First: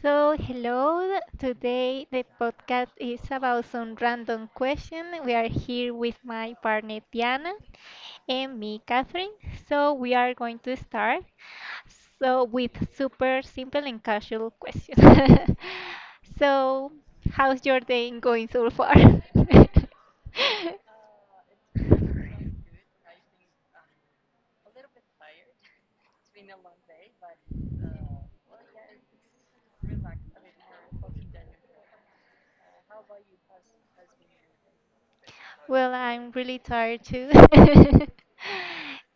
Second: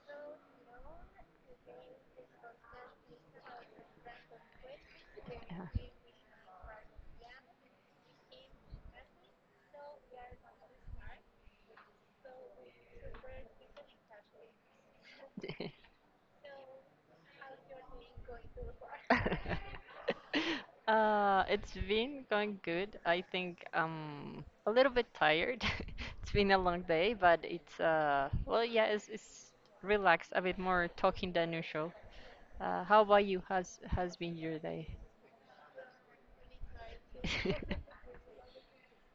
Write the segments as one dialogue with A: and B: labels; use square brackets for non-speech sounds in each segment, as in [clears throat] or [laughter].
A: So, hello. Today the podcast is about some random question. We are
B: yeah.
A: here with my partner Diana and me, Catherine. So, we are going to start. So, with super simple and casual questions. [laughs] So, how's your day going so far? [laughs]
B: [laughs] [laughs] It's been going good. I think I'm a little bit tired. [laughs] It's been a long day, but it's well, yeah, it's relaxed, a bit more talking than usual. How about you? Has been your day?
A: Well, I'm really tired too.
B: [laughs]
A: [laughs]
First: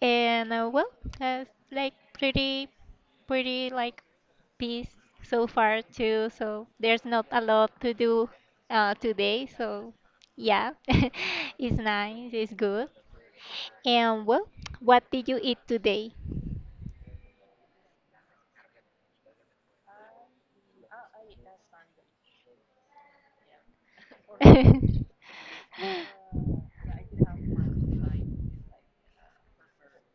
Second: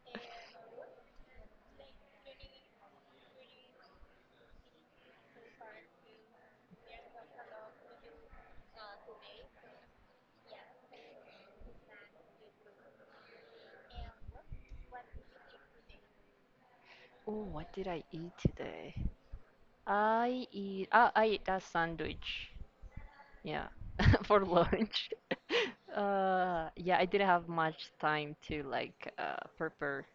A: And well, uh, like pretty, like peace so far too. So there's not a lot to do today. So yeah, [laughs] it's nice, it's good. And well, what did you eat today?
B: Oh, what did I eat today? I ate a sandwich. Yeah, [laughs] for
A: [laughs]
B: lunch. [laughs] Yeah, I didn't have much time to like prepare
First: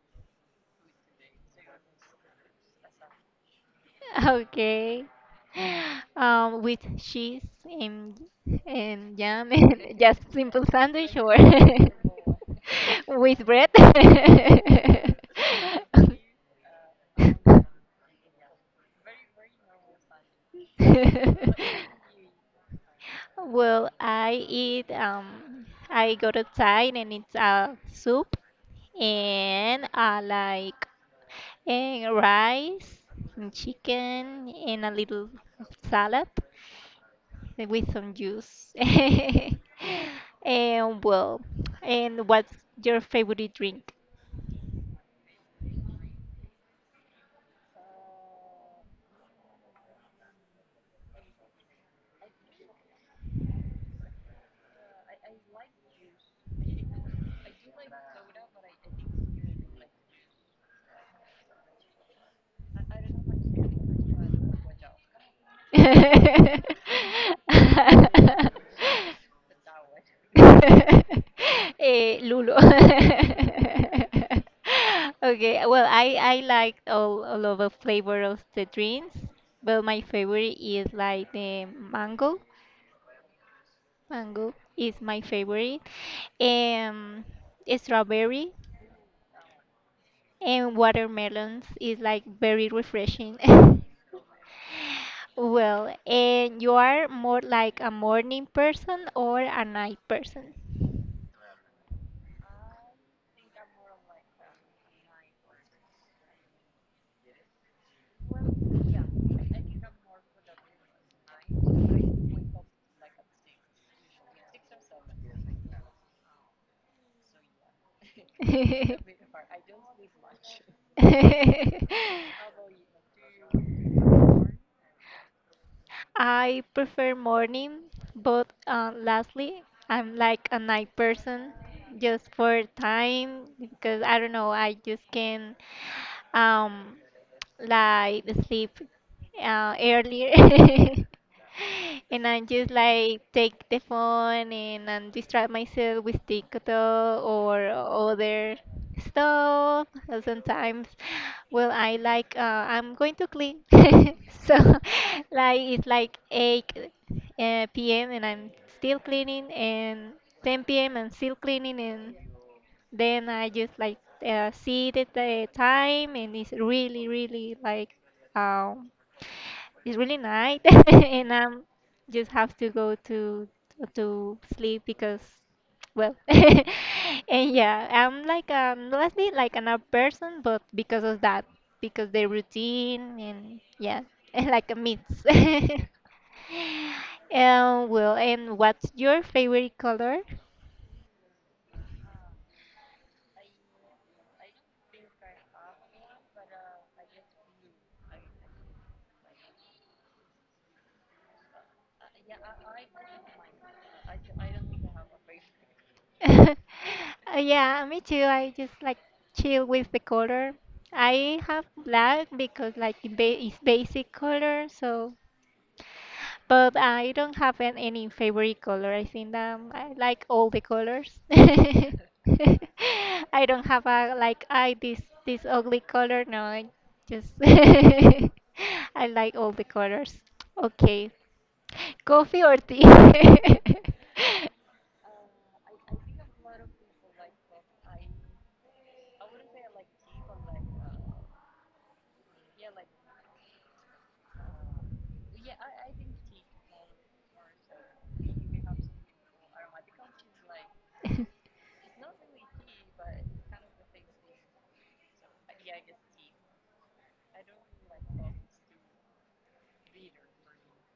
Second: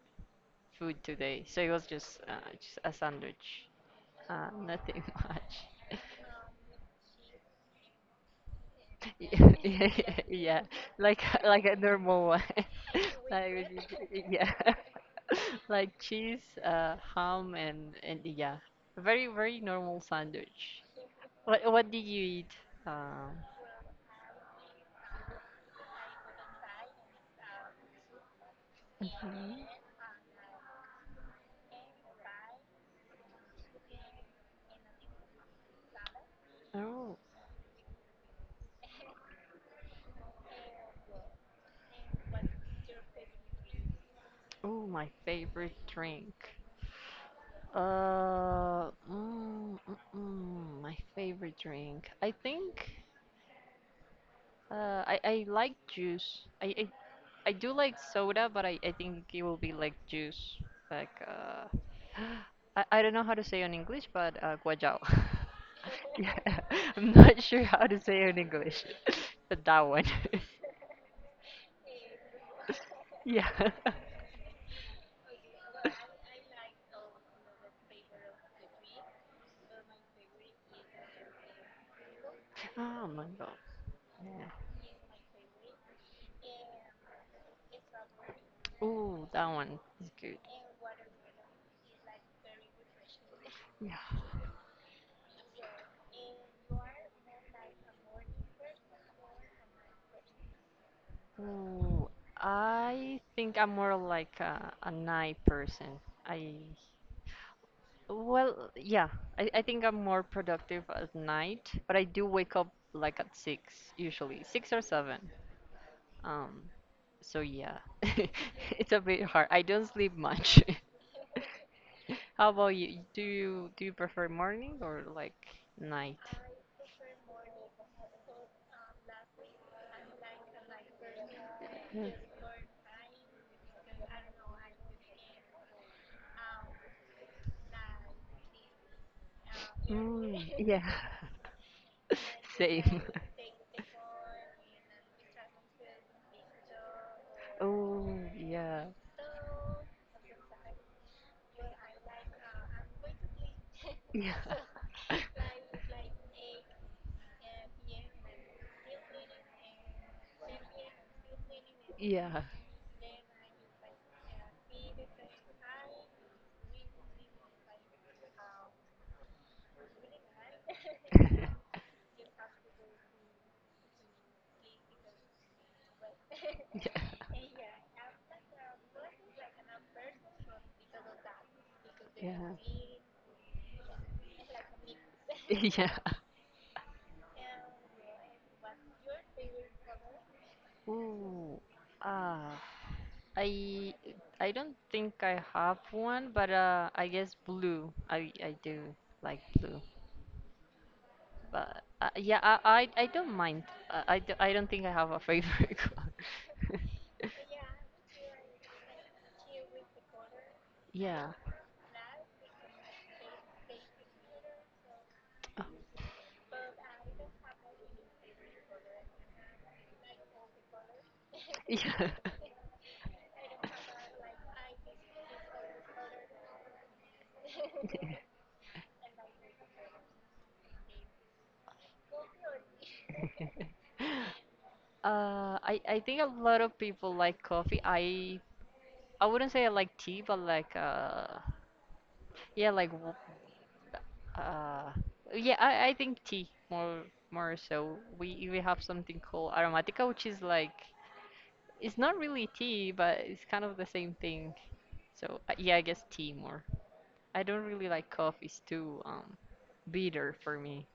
B: food today, so it was just a sandwich,
A: [laughs]
B: nothing
A: Okay.
B: [laughs] much.
A: With cheese and jam
B: [laughs]
A: and
B: Yeah,
A: [laughs] just
B: yeah,
A: simple sandwich
B: like
A: or
B: [laughs] like a normal one. [laughs]
A: [laughs] with
B: Like we
A: bread.
B: did- yeah,
A: [laughs]
B: [laughs] like cheese, ham, and yeah, very normal sandwich. What did you eat? Um,
A: Well, I eat I go outside and it's a soup
B: hmm
A: and I like and rice and chicken and a little of salad
B: Oh,
A: with some juice. [laughs] And well, and what's your favorite drink? [laughs]
B: oh, my favorite drink. Uh, mm, mm, my favorite drink. I like juice. I do like soda, but I think it will be like juice. Like, uh, [gasps] I don't know how to say it in English, but guajao. [laughs] Yeah, [laughs] I'm not sure how to say it in English, [laughs] but that one. [laughs]
A: Lulo.
B: Yeah. [laughs]
A: [laughs] Okay, well, I like all of the flavor of the drinks, but my favorite is like the mango.
B: Oh my God. Yeah.
A: Mango is my favorite. Um, strawberry
B: Ooh, that one is good.
A: and watermelons is like very refreshing. [laughs]
B: Yeah.
A: Well, and you are more like a morning person or a night person?
B: Ooh,
A: [laughs]
B: I think I'm more like a night person. I, well, yeah, I think I'm more productive at night, but I do wake up like at six usually, six or seven. Um, so yeah, [laughs] it's a bit hard. I don't sleep much. [laughs] How about you? Do you prefer
A: [laughs]
B: morning or like night?
A: I prefer morning, but lastly, I'm like a night person
B: Mm.
A: just for time because I don't know, I just can um like sleep earlier.
B: Mm, yeah.
A: [laughs] And I
B: [laughs]
A: just
B: Same.
A: like
B: [laughs]
A: take the phone and distract myself with TikTok or
B: Oh,
A: other
B: yeah.
A: stuff. Sometimes, well, I like I'm going to clean.
B: Yeah.
A: [laughs] So
B: [laughs]
A: like it's like 8 p.m. and I'm still cleaning and 10 p.m. I'm still cleaning and
B: Yeah.
A: then I just like see the time, and it's really, really like um, it's really night. [laughs]
B: [laughs] Yeah.
A: And
B: Yeah. [laughs]
A: I'm just have to go to sleep because well. [laughs] And yeah, I'm like let's be like an up person, but because of that, because the routine and yeah. [laughs] Like a mix. [laughs]
B: Yeah.
A: Well, and what's your favorite color?
B: Ooh, ah, I don't think I have one, but I guess blue. I do like blue. But yeah, I don't mind. I don't think I have a favorite [laughs] color.
A: [laughs] Yeah, me too. I just like chill with the color.
B: Yeah.
A: I have black because like it's basic color, so
B: Oh,
A: but I don't have any favorite color. I think I like all the colors.
B: [laughs]
A: [laughs]
B: Yeah.
A: I don't have a like I this ugly color. No, I just [laughs] I
B: [laughs]
A: like all the colors. Okay, coffee or tea?
B: I think a lot of people like coffee. I wouldn't say I like tea, but yeah, like Uh, yeah, I think tea more so. We have something called aromatica, which is like
A: [laughs]
B: it's not really tea, but it's kind of the same thing. So yeah, I guess tea more. I don't really like coffee. It's too bitter for me.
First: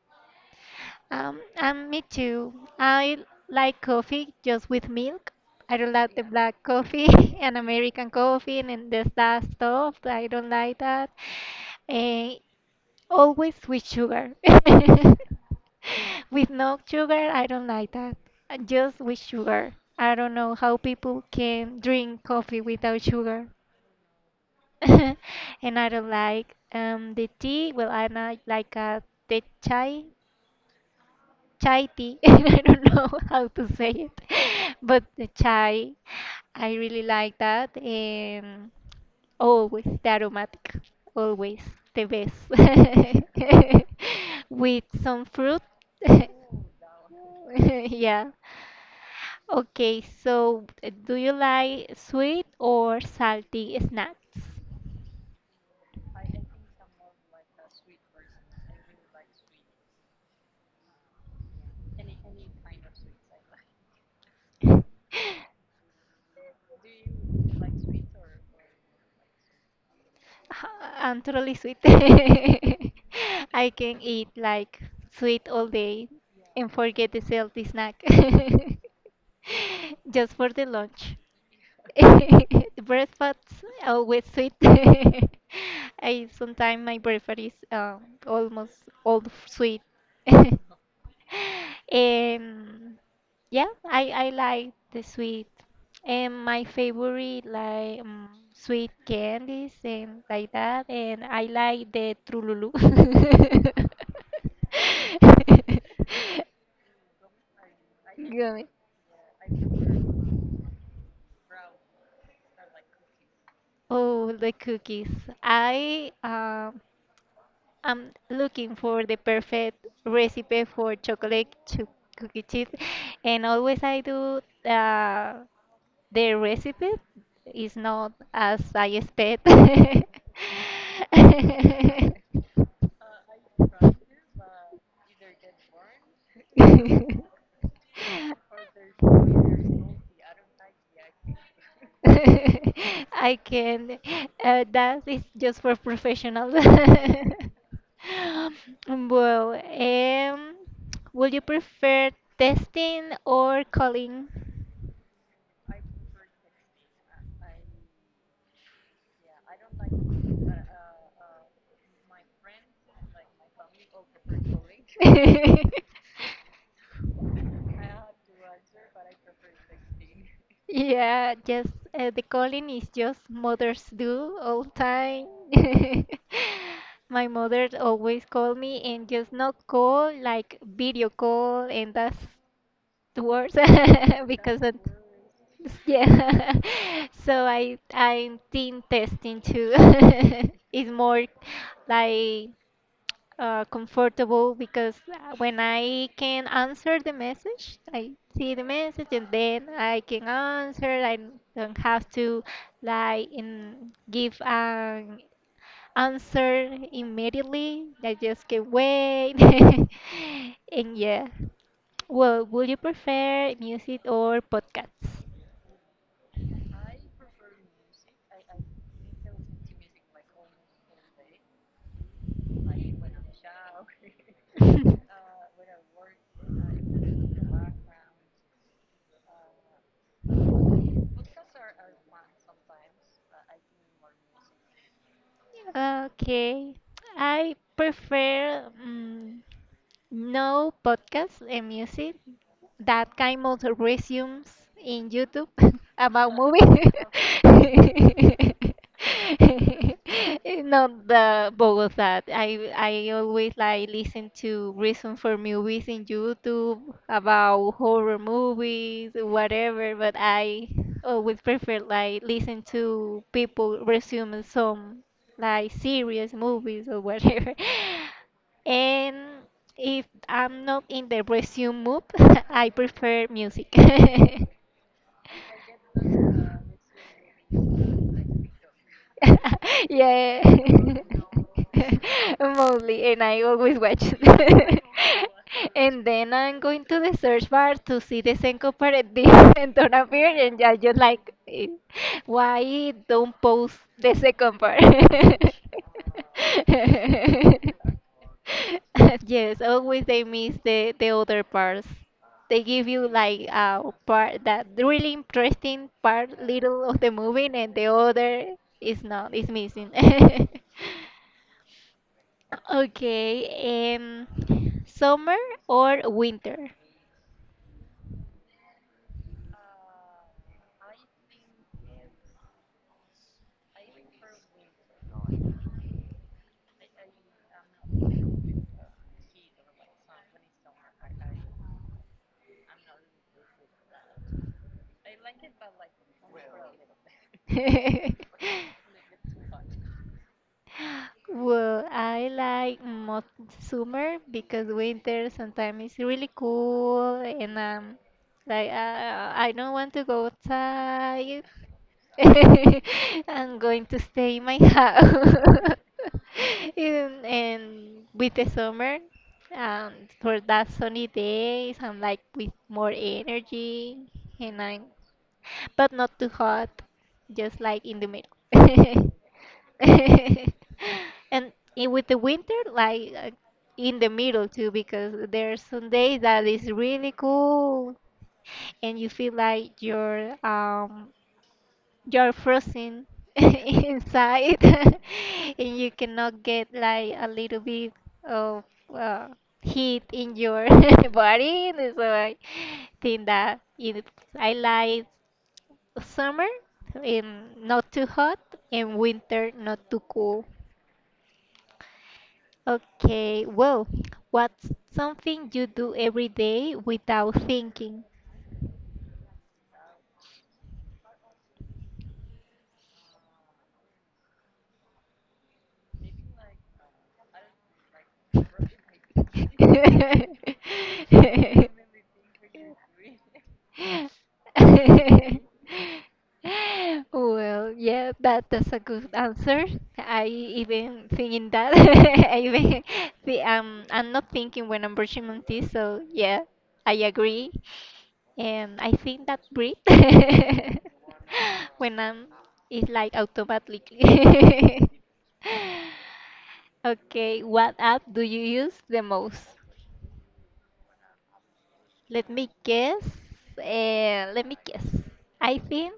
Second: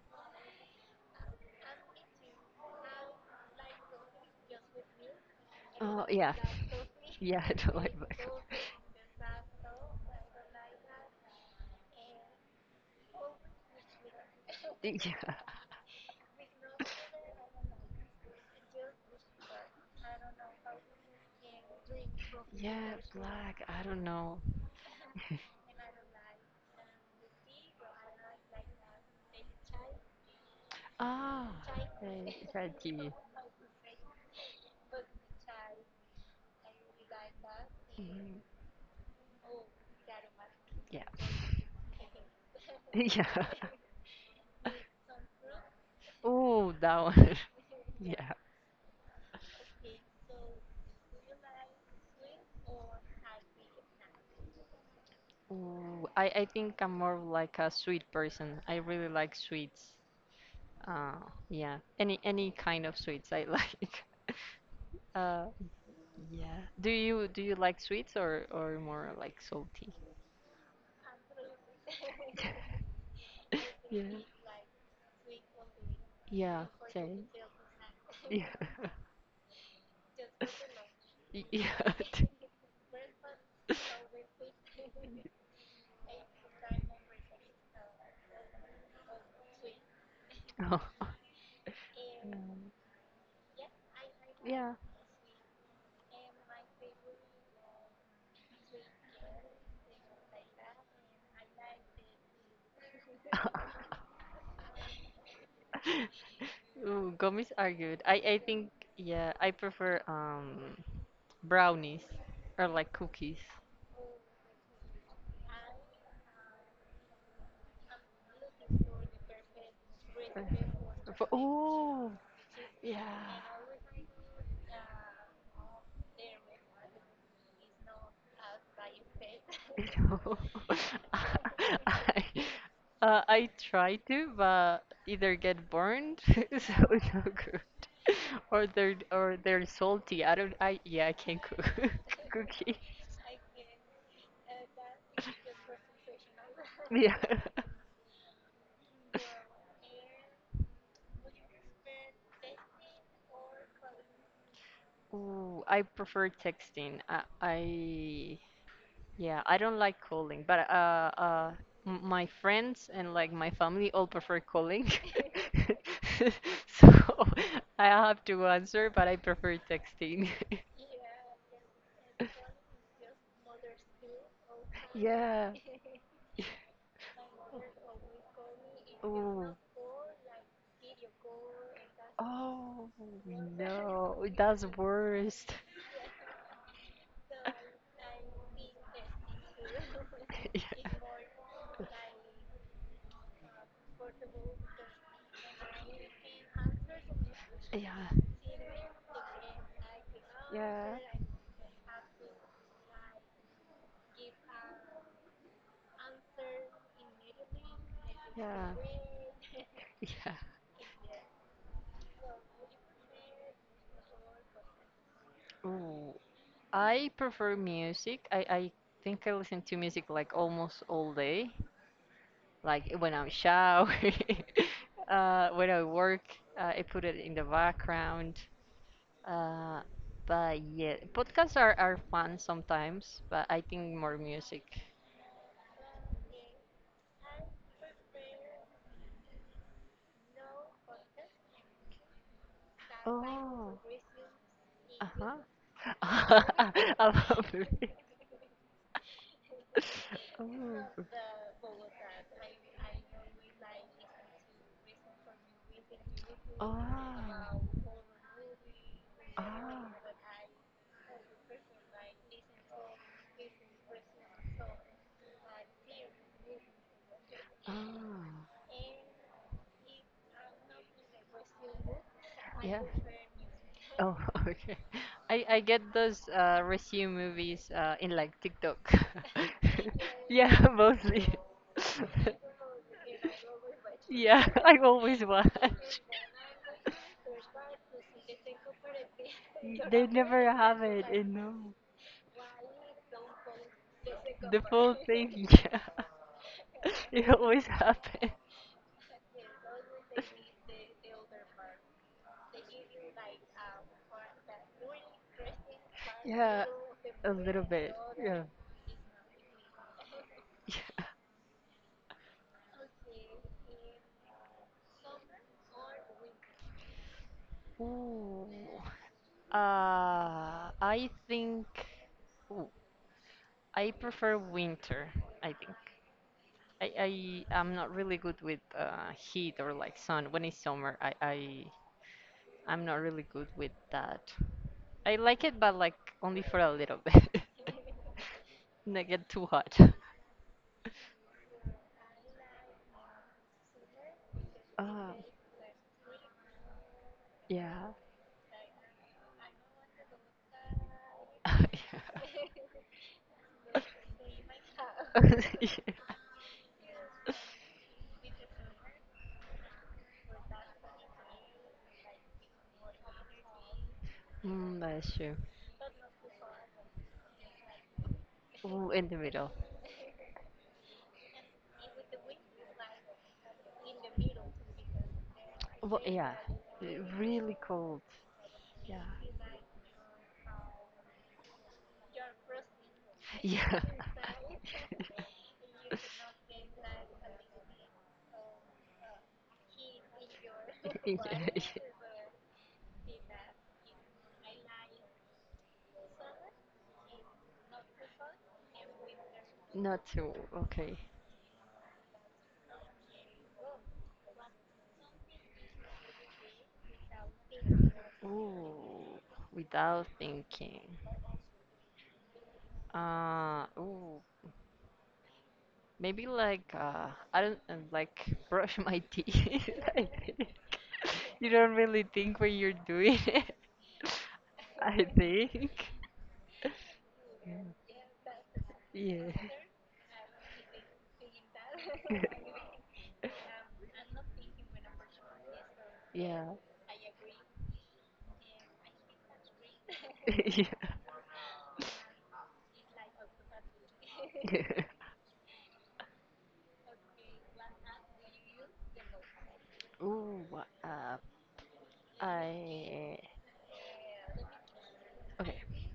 A: And me too. I like coffee just with milk. I don't
B: Oh
A: like the
B: yeah,
A: black coffee
B: [laughs]
A: [laughs]
B: yeah, I
A: and
B: don't like
A: American
B: black coffee.
A: coffee and this that stuff. I don't like that. Eh, always with sugar.
B: [laughs]
A: [laughs]
B: Yeah.
A: With no sugar, I don't like that. Just with sugar. I don't know how people can drink coffee
B: Yeah,
A: without sugar.
B: black. I don't know.
A: [laughs] And I don't like the tea. Well, I not like the chai
B: Ah,
A: chai
B: [laughs]
A: tea. [laughs]
B: right,
A: I don't know
B: Saji.
A: how to say it, [laughs] but the chai, I really like that.
B: Mhm,
A: And always the aromatic,
B: Yeah. [laughs]
A: always the best.
B: Yeah.
A: [laughs] With some fruit. [laughs]
B: Ooh, that one. [laughs]
A: Yeah.
B: Yeah.
A: Okay, so do you like sweet or salty snacks?
B: Ooh, I think I'm more like a sweet person. I really like sweets. Uh, yeah. Any kind of sweets I like. [laughs] Uh, yeah. Do you like sweets or more like salty?
A: [laughs] I'm totally sweet. [laughs] I
B: [laughs]
A: can
B: Yeah.
A: eat like sweet all day
B: Yeah,
A: and forget the
B: same.
A: healthy snack
B: Yeah.
A: [laughs] just for the lunch.
B: [laughs] Y- Yeah.
A: [laughs]
B: [laughs]
A: The breakfast always sweet. [laughs] I sometimes my breakfast is almost all sweet. [laughs]
B: Oh. Mm,
A: um, yeah, I like
B: Yeah.
A: the sweet. And my favorite like sweet candies and like that. And I like the Trululu. [laughs]
B: [laughs] Ooh, gummies are good. I
A: Gummy.
B: think yeah, I prefer brownies. Or like cookies.
A: Oh, the cookies. I am looking for the perfect recipe for
B: For,
A: chocolate chip
B: oh,
A: cookie chips,
B: yeah.
A: and
B: [laughs]
A: always I do uh, the recipe is not as I expect. [laughs]
B: No. [laughs] I, I, I try to, but either get burned, [laughs] so no good, [laughs] or they're salty. I don't. I yeah, I can't cook [laughs] cookies.
A: I can. That is just for professionals.
B: Yeah. [laughs]
A: [laughs] Well, would you prefer testing or calling?
B: Ooh, I prefer texting. I Yeah, I don't like calling, but m- my friends and like my family all prefer calling.
A: Colin.
B: [laughs]
A: [laughs]
B: So [laughs] I have to answer, but I prefer texting. [laughs]
A: Yeah, just the calling is just mothers do all time.
B: Yeah.
A: [laughs] My mother always call me and just
B: Ooh.
A: not call like video call and that's
B: Oh
A: the worst. [laughs]
B: no,
A: That's because
B: that's worst.
A: worst. Yeah. [laughs] So I
B: [laughs]
A: I'm team testing too. [laughs] It's more like comfortable because when I can answer the message,
B: Yeah.
A: I see the message and then I can answer.
B: Yeah.
A: I don't have to like give an answer immediately. I just can wait. [laughs]
B: Yeah.
A: And yeah, well, would you prefer music or podcasts?
B: Ooh, I prefer music. I think I listen to music like almost all day. Like when I'm showering, [laughs] when I work, I put it in the
A: [laughs]
B: background. Uh, but yeah, podcasts are fun sometimes, but I think more music.
A: Okay. I prefer no podcasts and music that kind of
B: Oh.
A: resumes
B: Uh
A: in
B: huh.
A: YouTube [laughs]
B: [laughs]
A: about movie.
B: I love it. [laughs]
A: [laughs] Not the Bogota. I always like listen to reason for movies in YouTube
B: Oh.
A: about horror movies,
B: Oh. Oh.
A: whatever. But I always prefer like listen to people resume some like serious movies or whatever. [laughs]
B: Ah.
A: And if I'm not in the resume mood, [laughs] I
B: Yeah.
A: prefer music.
B: Oh, [laughs]
A: [laughs]
B: okay. I get those resume movies in like TikTok. [laughs]
A: Yeah.
B: Yeah, [laughs]
A: [laughs]
B: mostly. [laughs]
A: Mostly, and I always watch.
B: Yeah, [laughs]
A: [laughs]
B: I always watch. [laughs]
A: And then I'm going to the search bar to see the syncopate [laughs] and
B: Y-
A: don't
B: They
A: appear,
B: never
A: [laughs] and I
B: have
A: just
B: it, you
A: like,
B: know.
A: why it don't post the second
B: The
A: part?
B: full thing, [laughs] yeah. It always
A: [laughs]
B: happens.
A: Yes, always they miss the other parts. They give you like part that really interesting part
B: Yeah,
A: little of the
B: a
A: movie
B: little
A: and the
B: bit. Yeah.
A: other is not is missing.
B: Yeah.
A: [laughs] Okay, summer or winter?
B: Ooh. I think. Ooh, I prefer winter. I think. I am not really good with heat or like sun. When it's summer, I'm not really good with that. I like it, but like only for a little bit. [laughs]
A: [laughs]
B: Not get too hot. [laughs]
A: Well, I like most summer because
B: Oh,
A: winter sometimes is really cool and
B: yeah.
A: like I don't want to go outside.
B: [laughs] Yeah. [laughs]
A: [laughs] I'm going to stay in my house.
B: Yeah.
A: [laughs] And with the summer um, for that sunny days I'm like with more energy and
B: Mm,
A: I'm
B: that's true.
A: but not too hot, just like in the middle.
B: Ooh, in
A: [laughs]
B: the middle.
A: And with the winter like in the middle too because there's some
B: Well,
A: days
B: yeah.
A: that is
B: Eh,
A: really
B: really
A: cool
B: cold.
A: and
B: Yeah.
A: you feel like you're frozen [laughs]
B: Yeah. [laughs]
A: inside [laughs] and you cannot
B: [laughs]
A: get like a little bit of uh, heat in your [laughs]
B: Yeah. Yeah.
A: body, so I think that I like summer and not too hot and winter not too
B: Not two.
A: cool.
B: Okay.
A: Okay, well, what's something you do every day without thinking?
B: Ooh, without thinking. Uh, ooh, Maybe like I don't like [laughs] brush my teeth. [laughs] I
A: [laughs]
B: think you don't really think when you're doing it. [laughs] I think.
A: Well, yeah, that's a good
B: Yeah.
A: answer. I even thinking that. [laughs] I even
B: [laughs]
A: the I'm not thinking when I'm brushing my teeth, so yeah,
B: Yeah.
A: I agree. And I think that breathe
B: [laughs] Yeah.
A: [laughs] when I'm it's like automatically.
B: Yeah.
A: [laughs] Okay, what app do you use the most?
B: Ooh, uh,
A: Let me guess.
B: I
A: Let me guess. I
B: Okay.
A: think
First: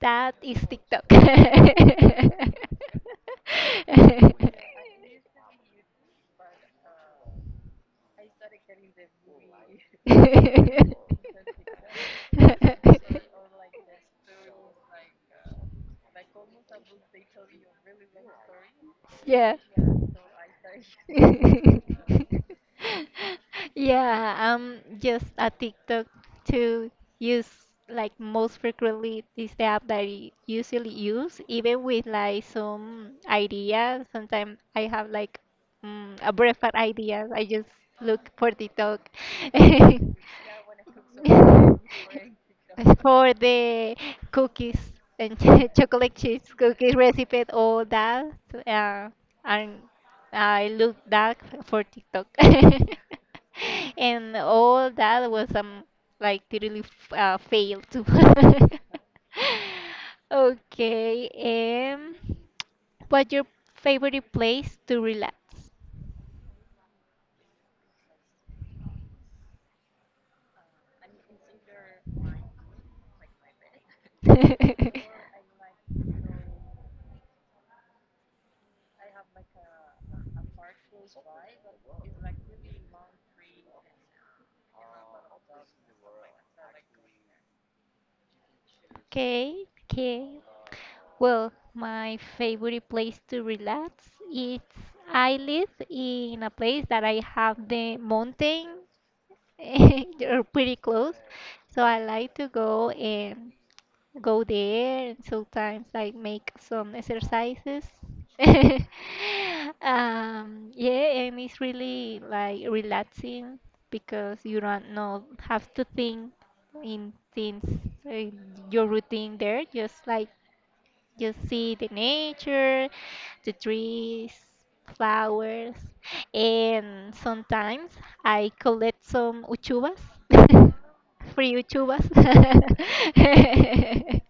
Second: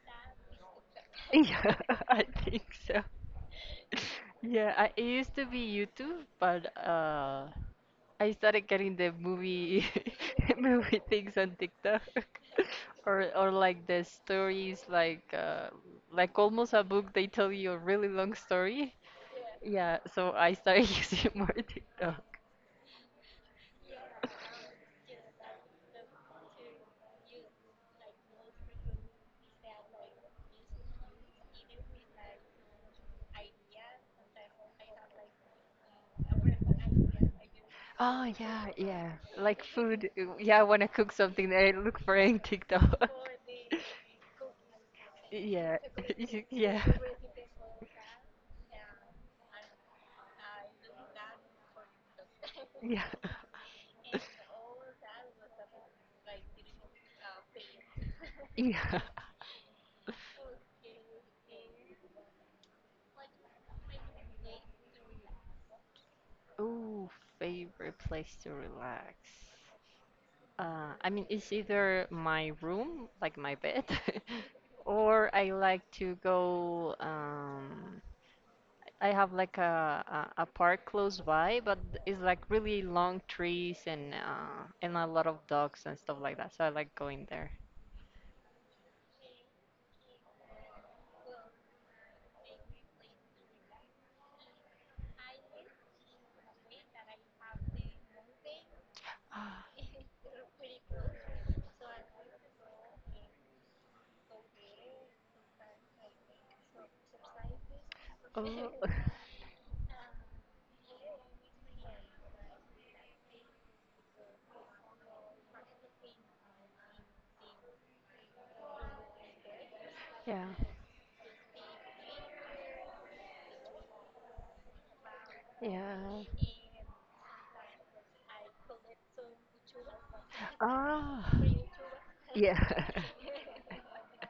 A: that is TikTok. [laughs]
B: [laughs] Yeah, [laughs] I
A: [laughs]
B: think so. [laughs] Yeah, I, it used to be YouTube, but I started getting the movie [laughs] movie things on TikTok, [laughs] or like the stories, like almost a book. They tell you a really long story.
A: Yeah.
B: Yeah,
A: [laughs]
B: so I started [laughs] using more TikTok.
A: am [laughs] just a TikTok to use like most frequently is the app that I usually use, even with like some ideas. Sometimes I have like a breakfast idea. I just look
B: Oh
A: for
B: yeah,
A: TikTok.
B: yeah. Like
A: [laughs]
B: food. Yeah, I wanna cook something. I look for any TikTok. [laughs]
A: For the cookies and [laughs]
B: Yeah,
A: chocolate
B: [laughs] yeah,
A: cheese
B: yeah,
A: cookies recipe, all that. Uh, and I look that for TikTok. [laughs]
B: [laughs]
A: And all that was like totally failed too. [laughs]
B: yeah.
A: Okay, um, what's your favorite place to relax?
B: Oh, favorite place to relax. I mean, it's either my room, like my bed, [laughs]
A: [laughs]
B: or I like to go. I have like a park close by, but it's like really long trees and a lot of dogs and stuff like that. So I like going there.
A: Okay, okay. Well, my favorite place to relax is I live in a place that I have the mountain. [laughs]
B: [gasps]
A: They're pretty close, so I like to go there and sometimes like make some exercises. [laughs]
B: Oh, [laughs]
A: Yeah, and it's really like relaxing because you don't know have to think in things uh, your routine there, just like
B: yeah,
A: you see the nature, the trees, flowers,
B: yeah.
A: and sometimes I collect some uchuvas,
B: Ah,
A: [laughs] free uchuvas.
B: yeah. [laughs]
A: [laughs]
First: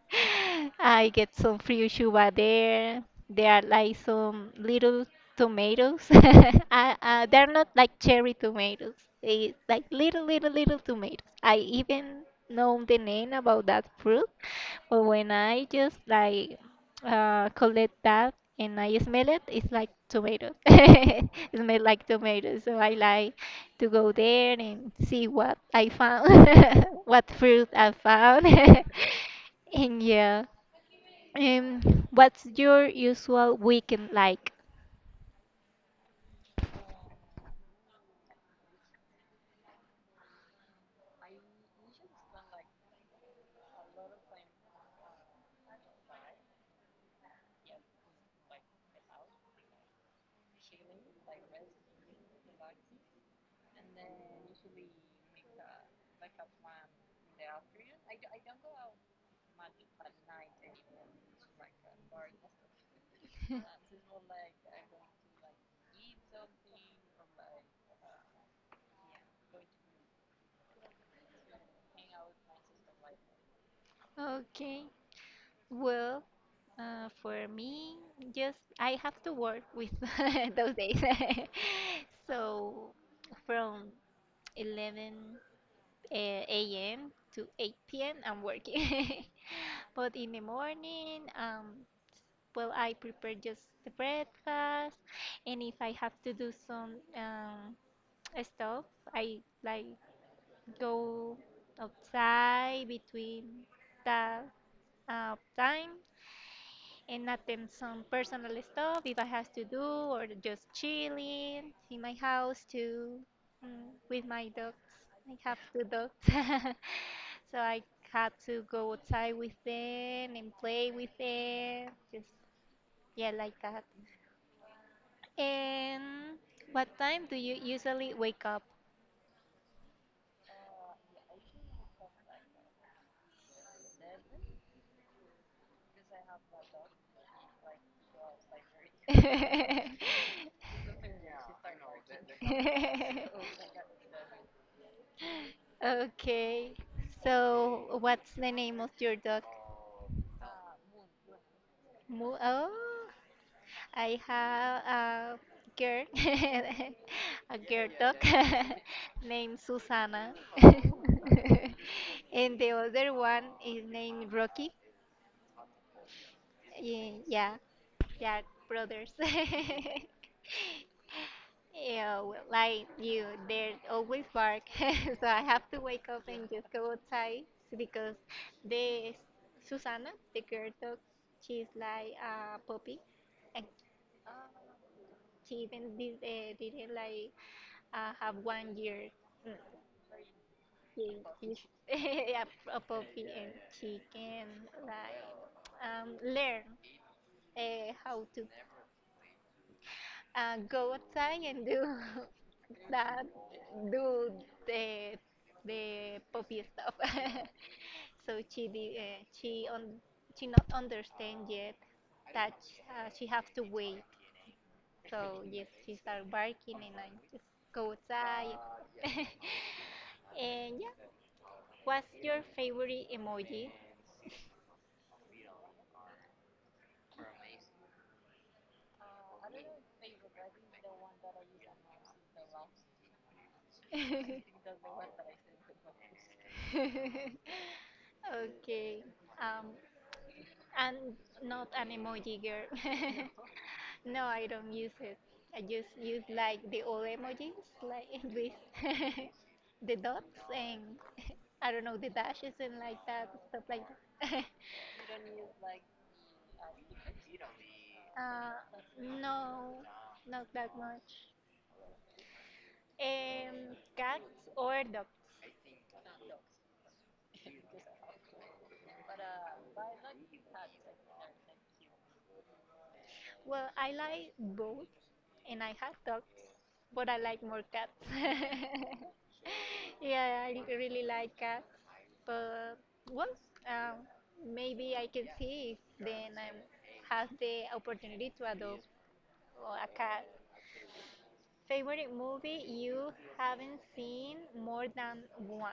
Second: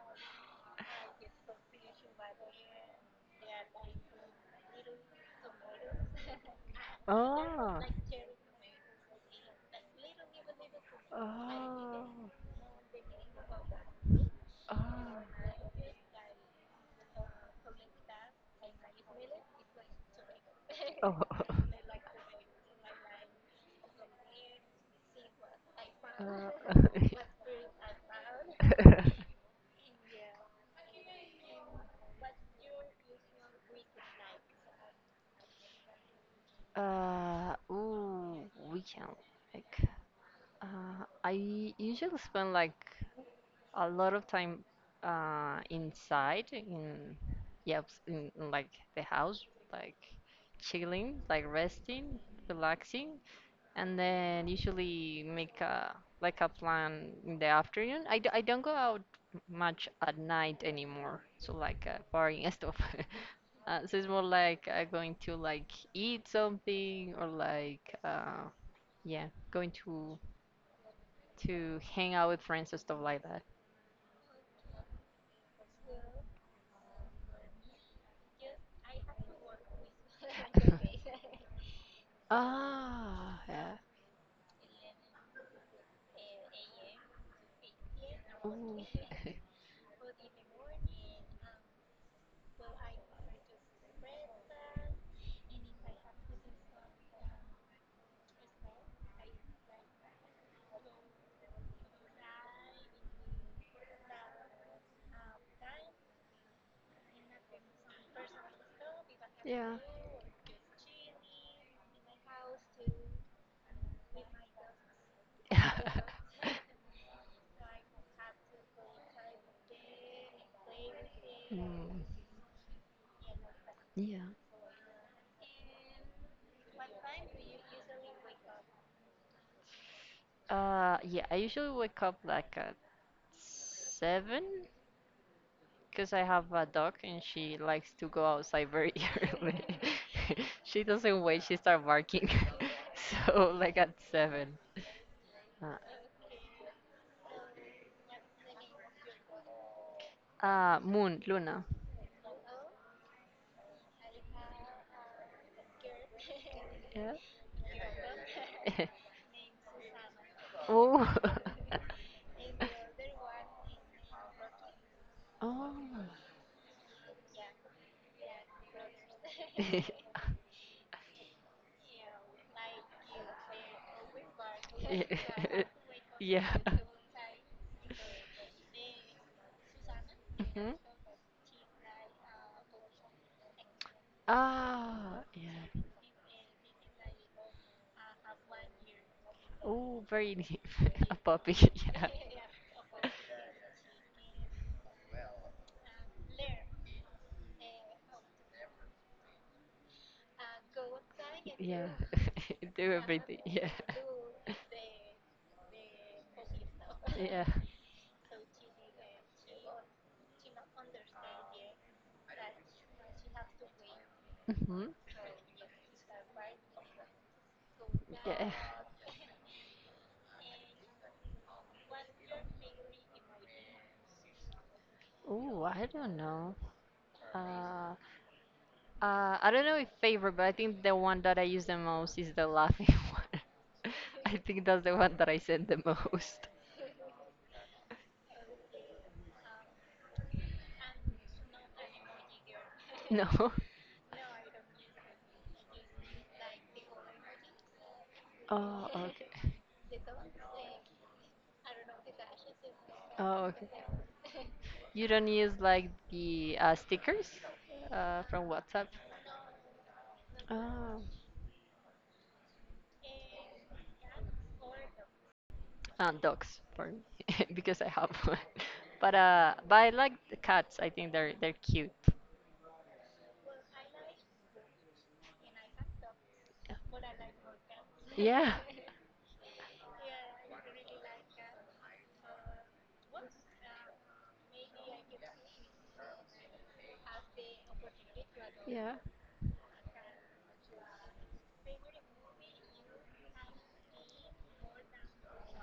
A: I get some free uchuva there. There are like some little tomatoes. [laughs] They're not
B: Oh.
A: like cherry tomatoes. It's like little, little, little tomatoes. I
B: Oh.
A: even know the name about that fruit, but
B: Oh.
A: when I just like collect that and I smell it, it's like tomato. [laughs]
B: Oh.
A: It
B: [laughs]
A: smells like tomato. So I like to go there and see what I found, [laughs]
B: Uh,
A: what fruit I found. [laughs]
B: [laughs]
A: And yeah, um, what's your usual weekend like?
B: Uh, ooh, Weekend. Like, I usually spend like a lot of time inside in yeah ups- in like the house, like chilling, like resting, relaxing. And then usually make a like a plan in the afternoon. I don't go out much at night anymore, so like partying and stuff. [laughs] So it's more like going to like eat something or like yeah, going to hang out with friends and stuff like that.
A: Okay, well, for me, just I have to work with [laughs] those days.
B: [laughs]
A: [laughs] So
B: Ah, yeah.
A: from 11 a.m. to 8 p.m. I'm working.
B: Ooh.
A: [laughs]
B: [laughs]
A: But in the morning, well, I prepare just the breakfast, and if I have to do some stuff, I like go outside between that time and not them some personal stuff if I has to do or just chilling in my house too, with my dogs. I have 2 dogs,
B: [laughs]
A: [laughs] so I had to go outside with them and play with them.
B: Mm,
A: Just yeah, like that.
B: yeah.
A: And what time do you usually wake up?
B: Yeah, I usually wake up like at seven because I have a dog and she likes to go outside very [laughs] early. [laughs]
A: [laughs]
B: She doesn't wait, she starts barking. [laughs] So like at seven. Uh,
A: Okay, so what's the name of your dog?
B: Moon, Luna.
A: Moo? Oh, I have a girl,
B: Yeah. [laughs]
A: [laughs] a girl dog [laughs] named Susana, [laughs]
B: Oh. [laughs]
A: and the other one is named Rocky.
B: Oh.
A: Yeah, they are brothers. [laughs]
B: [laughs]
A: Yeah, well, like you, they always bark, [laughs] so I have
B: Yeah.
A: to wake up
B: [laughs]
A: and just
B: Yeah.
A: go outside because the Susana, the girl
B: Mhm.
A: dog, she's like a puppy, and
B: Ah,
A: she
B: yeah.
A: even didn't like have 1 year. Mm,
B: Oh, very deep. [laughs] A
A: She,
B: puppy,
A: she's
B: [laughs]
A: [laughs]
B: yeah.
A: a puppy and she can like learn how to go outside and do
B: Yeah, [laughs]
A: [laughs]
B: do
A: that,
B: everything. Yeah.
A: do the, the puppy stuff. [laughs]
B: Yeah.
A: so she did, she on she not understand yet that she have to wait.
B: Hmm.
A: So yes, she started barking, and I just go
B: Yeah.
A: outside. [laughs] and yeah, what's your favorite emoji?
B: Oh, I don't know. Uh, I don't know if favorite, but I think the one that I use the most is the laughing [laughs] one. I
A: [laughs]
B: think that's the one that I said the most.
A: Okay, um, I'm not an emoji girl.
B: No. [laughs]
A: [laughs] No, I don't use it. I just use like the old emojis, like [laughs] this,
B: Oh,
A: [laughs]
B: okay.
A: the dots and I don't know the dashes and like that
B: Oh,
A: stuff
B: okay.
A: like that. [laughs]
B: You don't use like the stickers from
A: Uh,
B: WhatsApp?
A: no, not that
B: Oh,
A: much. Cats or dogs?
B: and dogs for me [laughs] because I have one. [laughs] But I like the cats. I think they're cute.
A: Well, I like both, and I have dogs, but I like more cats.
B: Yeah.
A: [laughs] Yeah, I really like cats, but well, um, maybe I can see if then I have the opportunity to adopt
B: Yeah.
A: a cat. Favorite movie you haven't seen more than one?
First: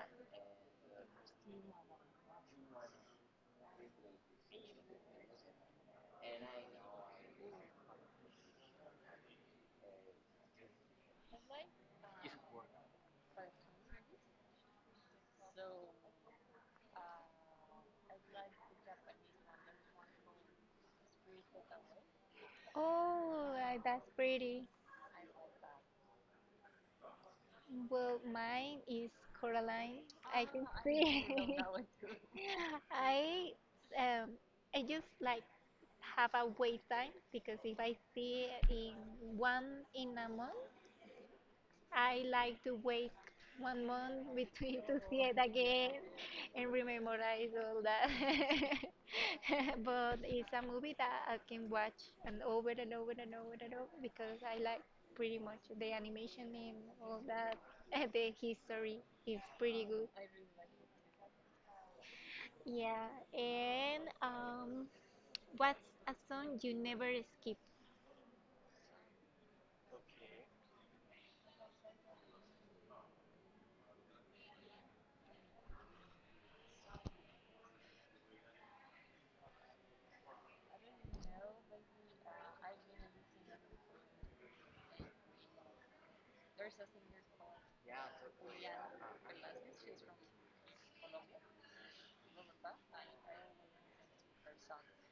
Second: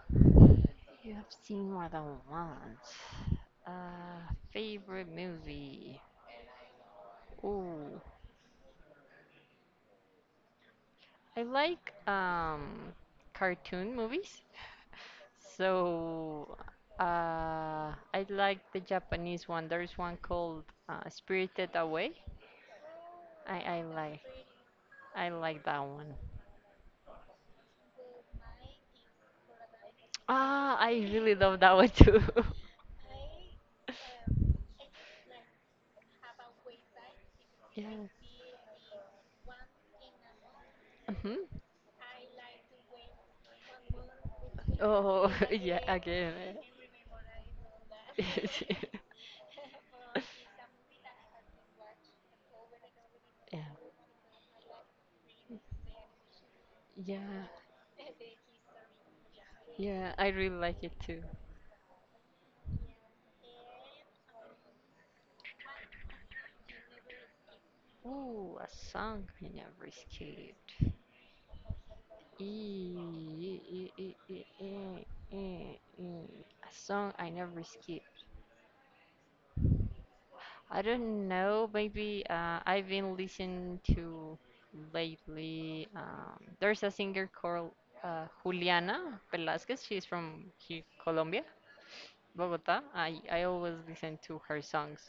B: You have seen more than once. Favorite movie? Ooh, I like cartoon movies. So, I like the Japanese one. There's one called Spirited Away.
A: Oh,
B: I I
A: that's
B: like
A: pretty.
B: I like that one.
A: Well, mine is Coraline. I can
B: Ah,
A: Ah,
B: I
A: see.
B: really
A: See.
B: love that one too.
A: [laughs]
B: [laughs]
A: I um, I just like have a wait time because if I
B: Yeah.
A: see in one in a month,
B: Hmm.
A: I like to wait 1 month between to see
B: Oh,
A: it
B: [laughs] yeah,
A: again
B: again. Eh.
A: and rememorize all that. [laughs]
B: [laughs]
A: But it's a movie that I can watch and over and over and over and
B: Yeah,
A: over because I like pretty much the animation and all
B: yeah,
A: that. [laughs] The history is pretty good.
B: yeah, I really like it too.
A: Yeah, and what's a song you never skip?
B: Ooh, a song I never skipped. E- e- e- e- e- e- e- e. A song I never skip. I don't know. Maybe I've been listening to lately. There's a singer called Juliana Velasquez. She's from here, Colombia, Bogota. I always listen to her songs.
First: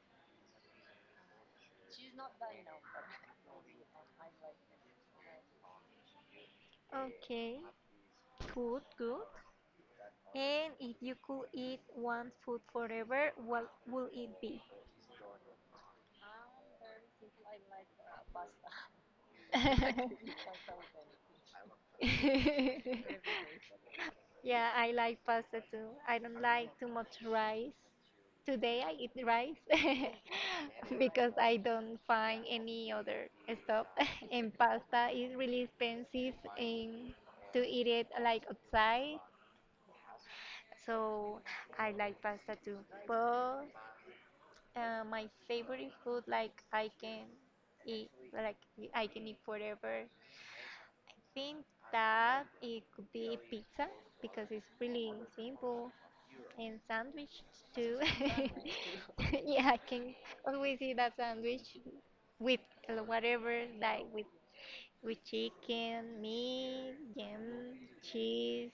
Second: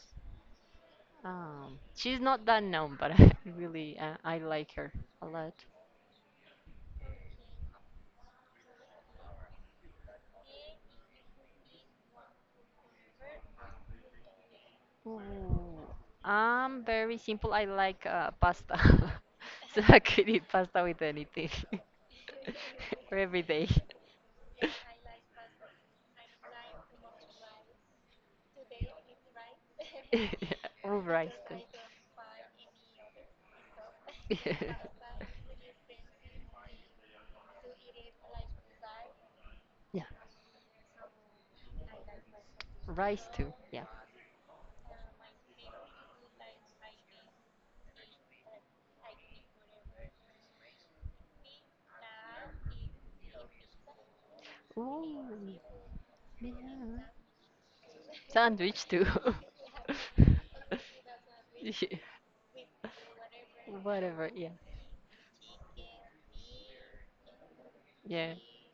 B: She's not that known, but [laughs] I really I like her a lot.
A: Okay, good, good. And if you could eat one food forever, what would it be?
B: Ooh, I'm very simple. I like pasta, [laughs] so I could eat
A: [laughs]
B: pasta with anything [laughs] for every day.
A: Yeah, I like pasta too. I don't like too much rice. Today I eat rice
B: [laughs]
A: [laughs]
B: All right.
A: because
B: [laughs]
A: I
B: Then.
A: don't find any other stuff. [laughs] And pasta is really expensive and to eat it like outside.
B: Yeah,
A: So I like pasta too.
B: rice too.
A: But
B: Yeah.
A: My favorite food, like I can eat, like I can eat forever. I think that it could be pizza because it's really
B: Ooh,
A: simple, and
B: yeah.
A: sandwich too.
B: Sandwich too.
A: [laughs] Yeah, I can always
B: [laughs]
A: eat that sandwich
B: Yeah,
A: with whatever, like with
B: whatever. Yeah.
A: with chicken, meat, jam,
B: Yeah.
A: cheese.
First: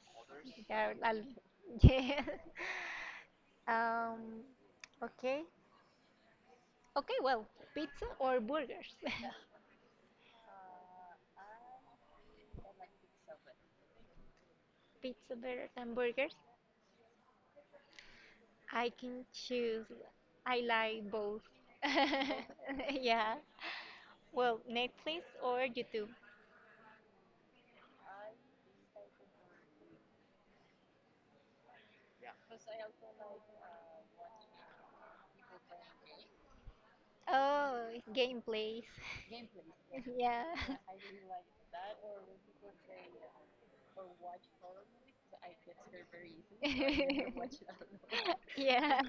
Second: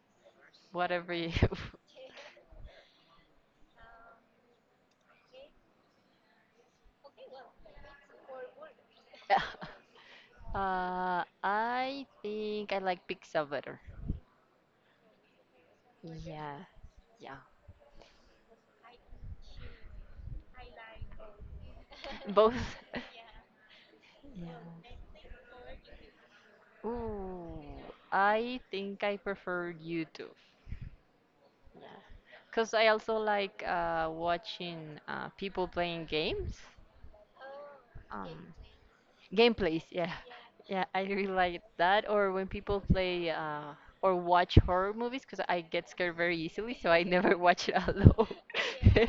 A: Yeah,
B: Whatever you.
A: I'll-
B: [laughs]
A: [laughs] yeah. Um. Okay. Okay, well, pizza or burgers?
B: Yeah.
A: [laughs]
B: I think I like pizza better.
A: Pizza better than burgers.
B: Yeah. Yeah.
A: I can choose. I like both. [laughs]
B: Both. [laughs]
A: Yeah.
B: Yeah.
A: Well, Netflix or YouTube?
B: Ooh, I think I prefer YouTube. Yeah. Because I also like watching people playing games.
A: Oh,
B: Um,
A: gameplays. [laughs]
B: Gameplays, yeah.
A: Yeah.
B: Yeah, I really like that. Or when people play or watch horror movies, because I get scared very easily, so I never [laughs] watch it alone.
A: [laughs] Yeah.
B: [laughs]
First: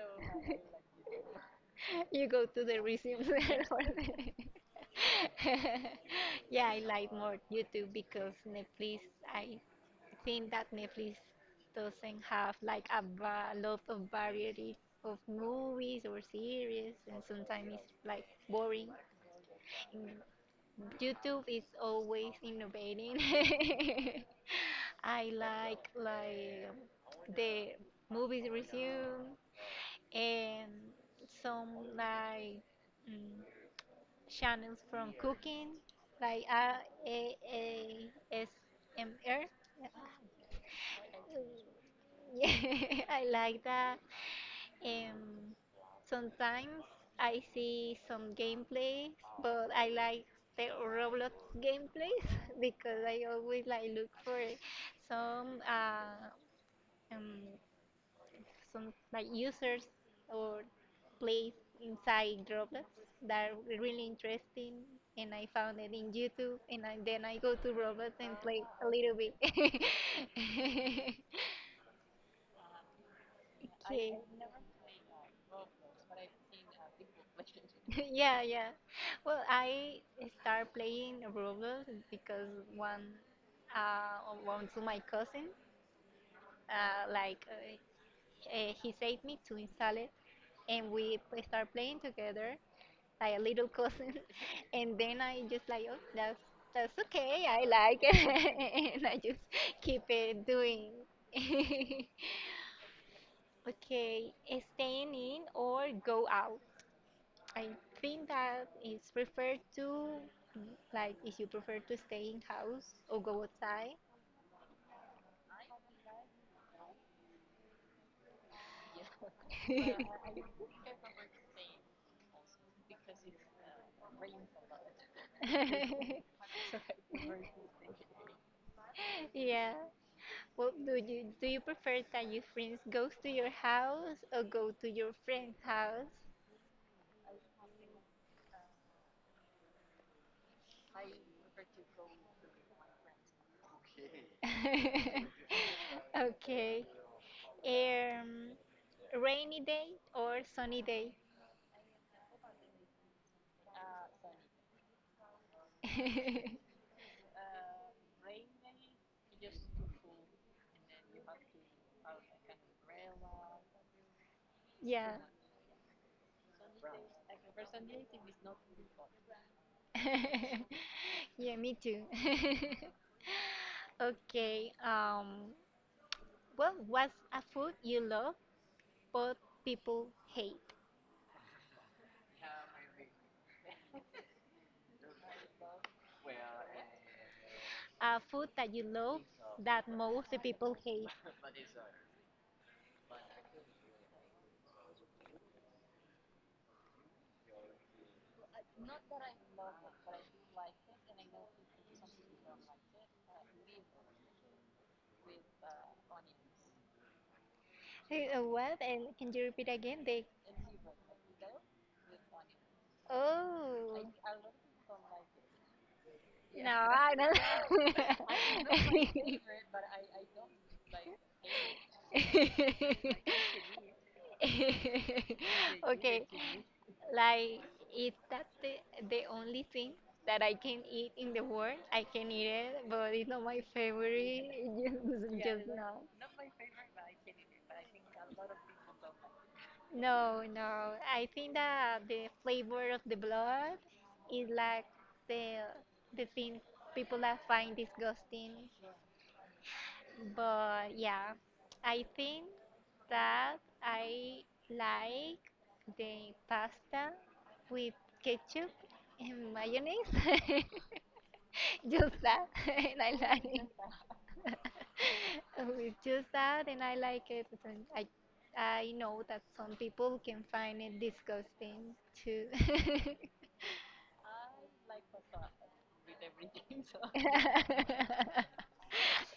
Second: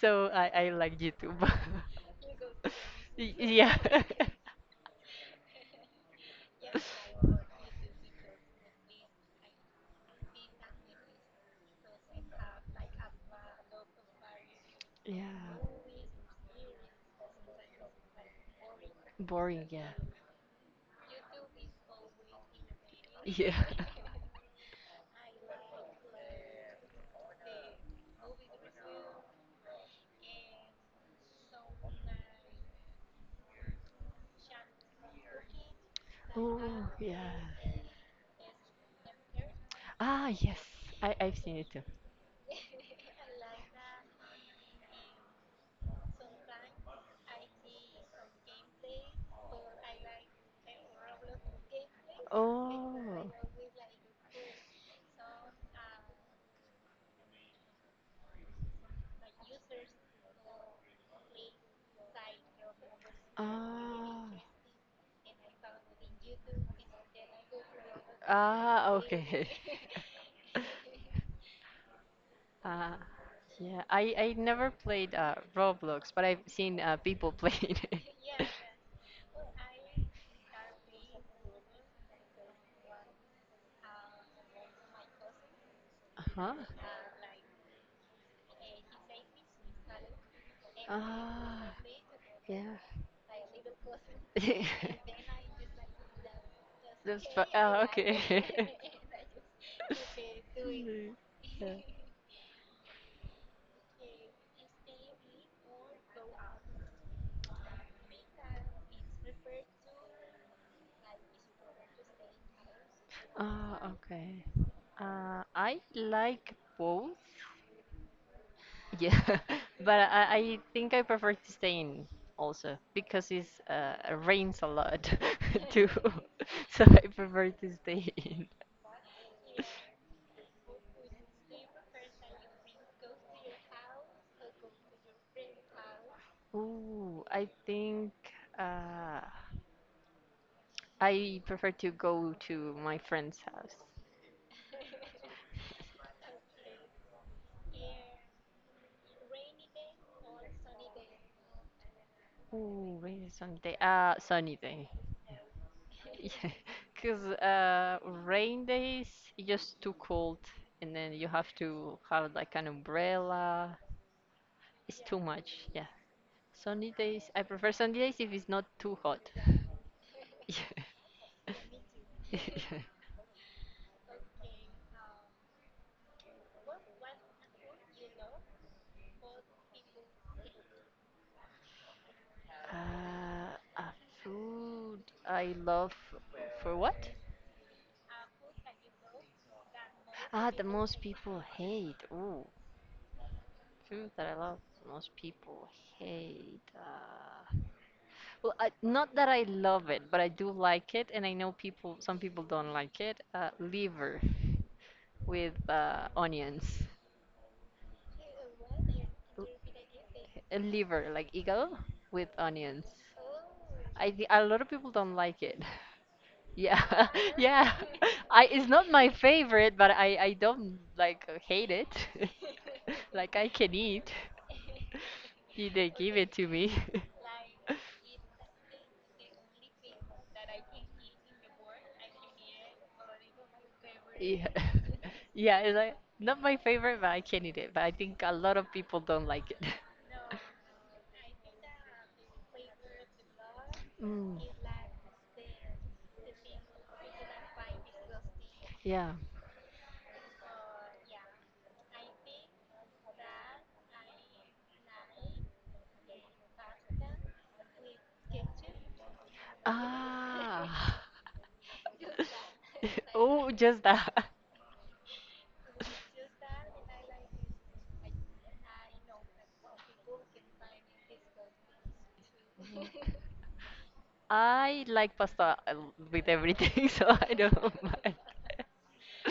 B: So I like YouTube. [laughs]
A: You go to the resumes [laughs] for
B: Y- Yeah.
A: the
B: [laughs]
A: [laughs] yeah, I like more YouTube because Netflix I think that Netflix doesn't have like a lot of variety of
B: Yeah.
A: movies or series, and sometimes it's like boring.
B: Boring, yeah.
A: Mm, YouTube is always innovating.
B: Yeah. [laughs]
A: [laughs] I like the movies resume and some like mm, channels from cooking, like
B: Oh,
A: A
B: yeah.
A: A S M R.
B: Ah, yes. I I've seen it too.
A: Yeah, [laughs] I like that. Um, Sometimes I see some gameplays, but I like the Roblox gameplays [laughs] because I
B: Oh.
A: always like look for some uh, um, some like users or plays inside Roblox that are really
B: Ah.
A: interesting, and I found it in YouTube, and then I go to Roblox and play a
B: Ah,
A: little bit.
B: okay.
A: [laughs]
B: [laughs] Uh, yeah,
A: Okay.
B: I never played Roblox, but I've seen people playing it.
A: [laughs] Yeah, yeah. Well, I start playing Roblox because one, one to my cousin,
B: [laughs] Uh-huh.
A: uh, like uh, he saved me to install it, and we start
B: Ah,
A: playing together,
B: yeah.
A: like a little cousin, [laughs] and then
B: [laughs]
A: I just like, oh, that's
B: Just
A: okay,
B: for
A: I
B: ah,
A: like
B: okay. [laughs]
A: it, [laughs] and I just keep it doing.
B: Mm, yeah.
A: [laughs] Okay, staying in or go out? I think that is preferred to like if you prefer to stay in house or go outside.
B: Ah, okay. I like both. Yeah, [laughs] but I think I prefer to stay in also because it's rains a lot [laughs] too,
A: [laughs]
B: [laughs] so I prefer to stay in.
A: Yeah. Well, do you prefer that your friends goes to your house or go to your friend's house?
B: Ooh, I think uh I prefer to go to my friend's house.
A: [laughs] Okay. Um, Rainy day or sunny day?
B: Ooh, rain or sunny day. Sunny day. [laughs] Yeah,
A: [laughs]
B: because rain days it's just too cold, and then you have to have like an umbrella. It's
A: Yeah.
B: too much. Yeah. Sunny days. I prefer sunny days if it's not too hot. [laughs]
A: [laughs]
B: Yeah.
A: Yeah, me too. [laughs]
B: [laughs]
A: Okay, what's a food you love but people hate?
B: Uh, a food I love for what?
A: A food that you love that most the
B: Ah, the
A: people
B: most
A: hate.
B: people hate. Ooh, food that I love. Most people hate. Well, not that I love it, but I do like it, and I know people. Some people don't like it. Liver with onions.
A: Hey, what? And can you repeat again?
B: l-
A: They,
B: a liver, like eagle with onions.
A: oh,
B: I think a lot of people don't like it. [laughs]
A: no,
B: Yeah,
A: I don't.
B: [laughs] yeah. [laughs] I it's not my favorite, but I don't like hate it. [laughs] Like I can
A: [laughs]
B: eat.
A: [laughs]
B: [laughs] Did
A: [laughs]
B: they
A: Okay,
B: give it to me? [laughs]
A: like is that the only thing that I can eat in the world? I can eat it, but it's not my favorite.
B: Yeah. [laughs]
A: [laughs]
B: Yeah,
A: Just
B: it's like
A: no,
B: not my favorite, but I can eat it. But I think a lot of people don't like it. [laughs]
A: no. I think that the flavor of the blood
B: Mm.
A: is like the the thing people that find disgusting.
B: Yeah.
A: But yeah, I think that I like the pasta with ketchup and mayonnaise. [laughs]
B: Ah. [laughs]
A: Just that,
B: [laughs]
A: [laughs] and
B: [laughs]
A: I like
B: Oh,
A: it.
B: just that.
A: [laughs] With just that, and I like it. And I know that some people can find it disgusting too.
B: I like pasta with everything, [laughs] so I don't
A: [laughs]
B: mind.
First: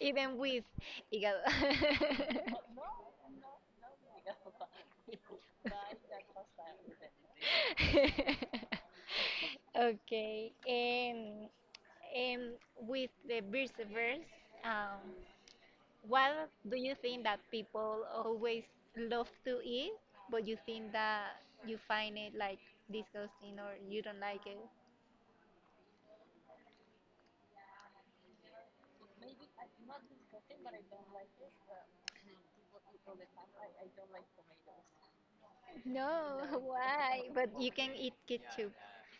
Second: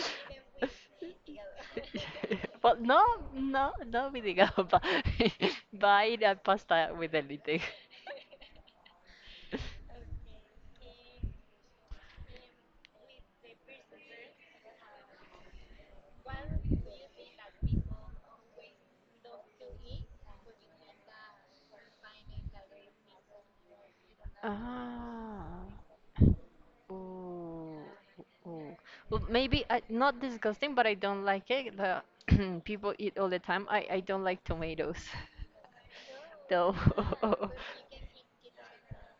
A: Even with hígado.
B: [laughs] But no, no, not with the gamba. [laughs] Buy that pasta with anything. [laughs]
A: [laughs] Okay, and with the Birseverse, um, what do you think that people always love to eat, but you think that you find it like disgusting or you don't like it?
B: Ah, ooh, ooh. Well, not disgusting, but I don't like it. The [clears throat] people eat all the time. I don't like tomatoes,
A: No,
B: [laughs]
A: [laughs]
B: though. [laughs]
A: why? But you can eat ketchup.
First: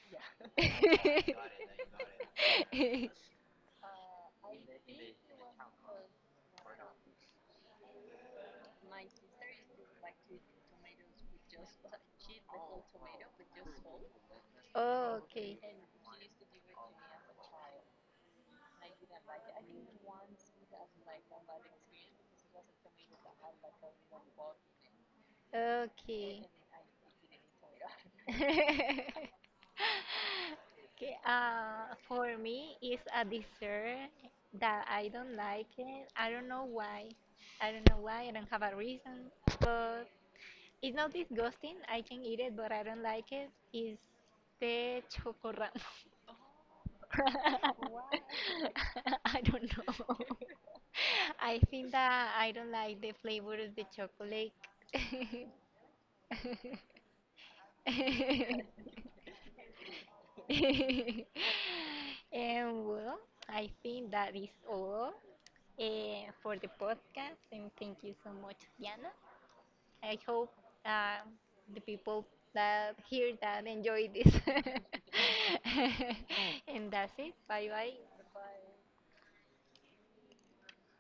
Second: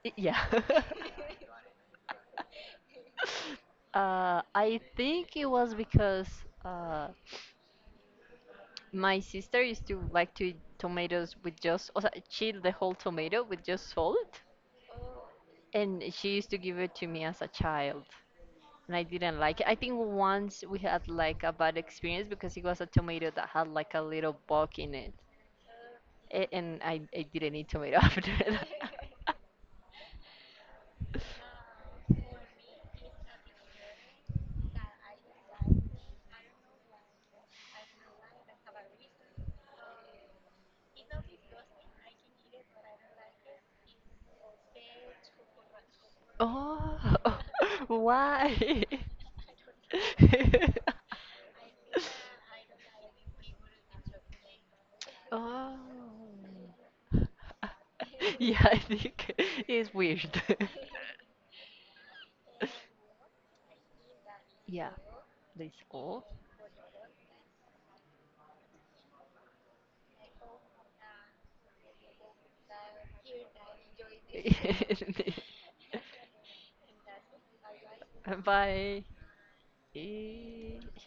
B: Y- Yeah. [laughs]
A: [laughs]
B: I think it was because uh, my sister used to like to eat tomatoes with just, o sea, chill the whole tomato with just salt,
A: Oh, okay.
B: and she used to give it to me as a child. And I didn't like it. I think once we had like a bad experience because it was a tomato that had like a little bug in it,
A: Okay.
B: A- and I didn't eat tomato [laughs] after that.
A: [laughs]
B: [laughs]
A: Okay, for me, it's a dessert that I don't like it. I don't know why. I don't know why. I don't have a reason. But it's not disgusting. I can eat it, but I don't like it. It's the chocorra.
B: Oh, [laughs]
A: [laughs]
B: why? [laughs]
A: [laughs] I don't know. [laughs] I think that I don't like the flavor of the chocolate.
B: Oh,
A: [laughs] [laughs]
B: [laughs] yeah,
A: and
B: I think it's weird. [laughs]
A: well, I think that is
B: Yeah,
A: all
B: they score.
A: for the podcast. And thank you so much, Diana. I hope uh, the people that hear that enjoy this. [laughs] And that's it. Bye bye.
B: [laughs] Bye. Eh.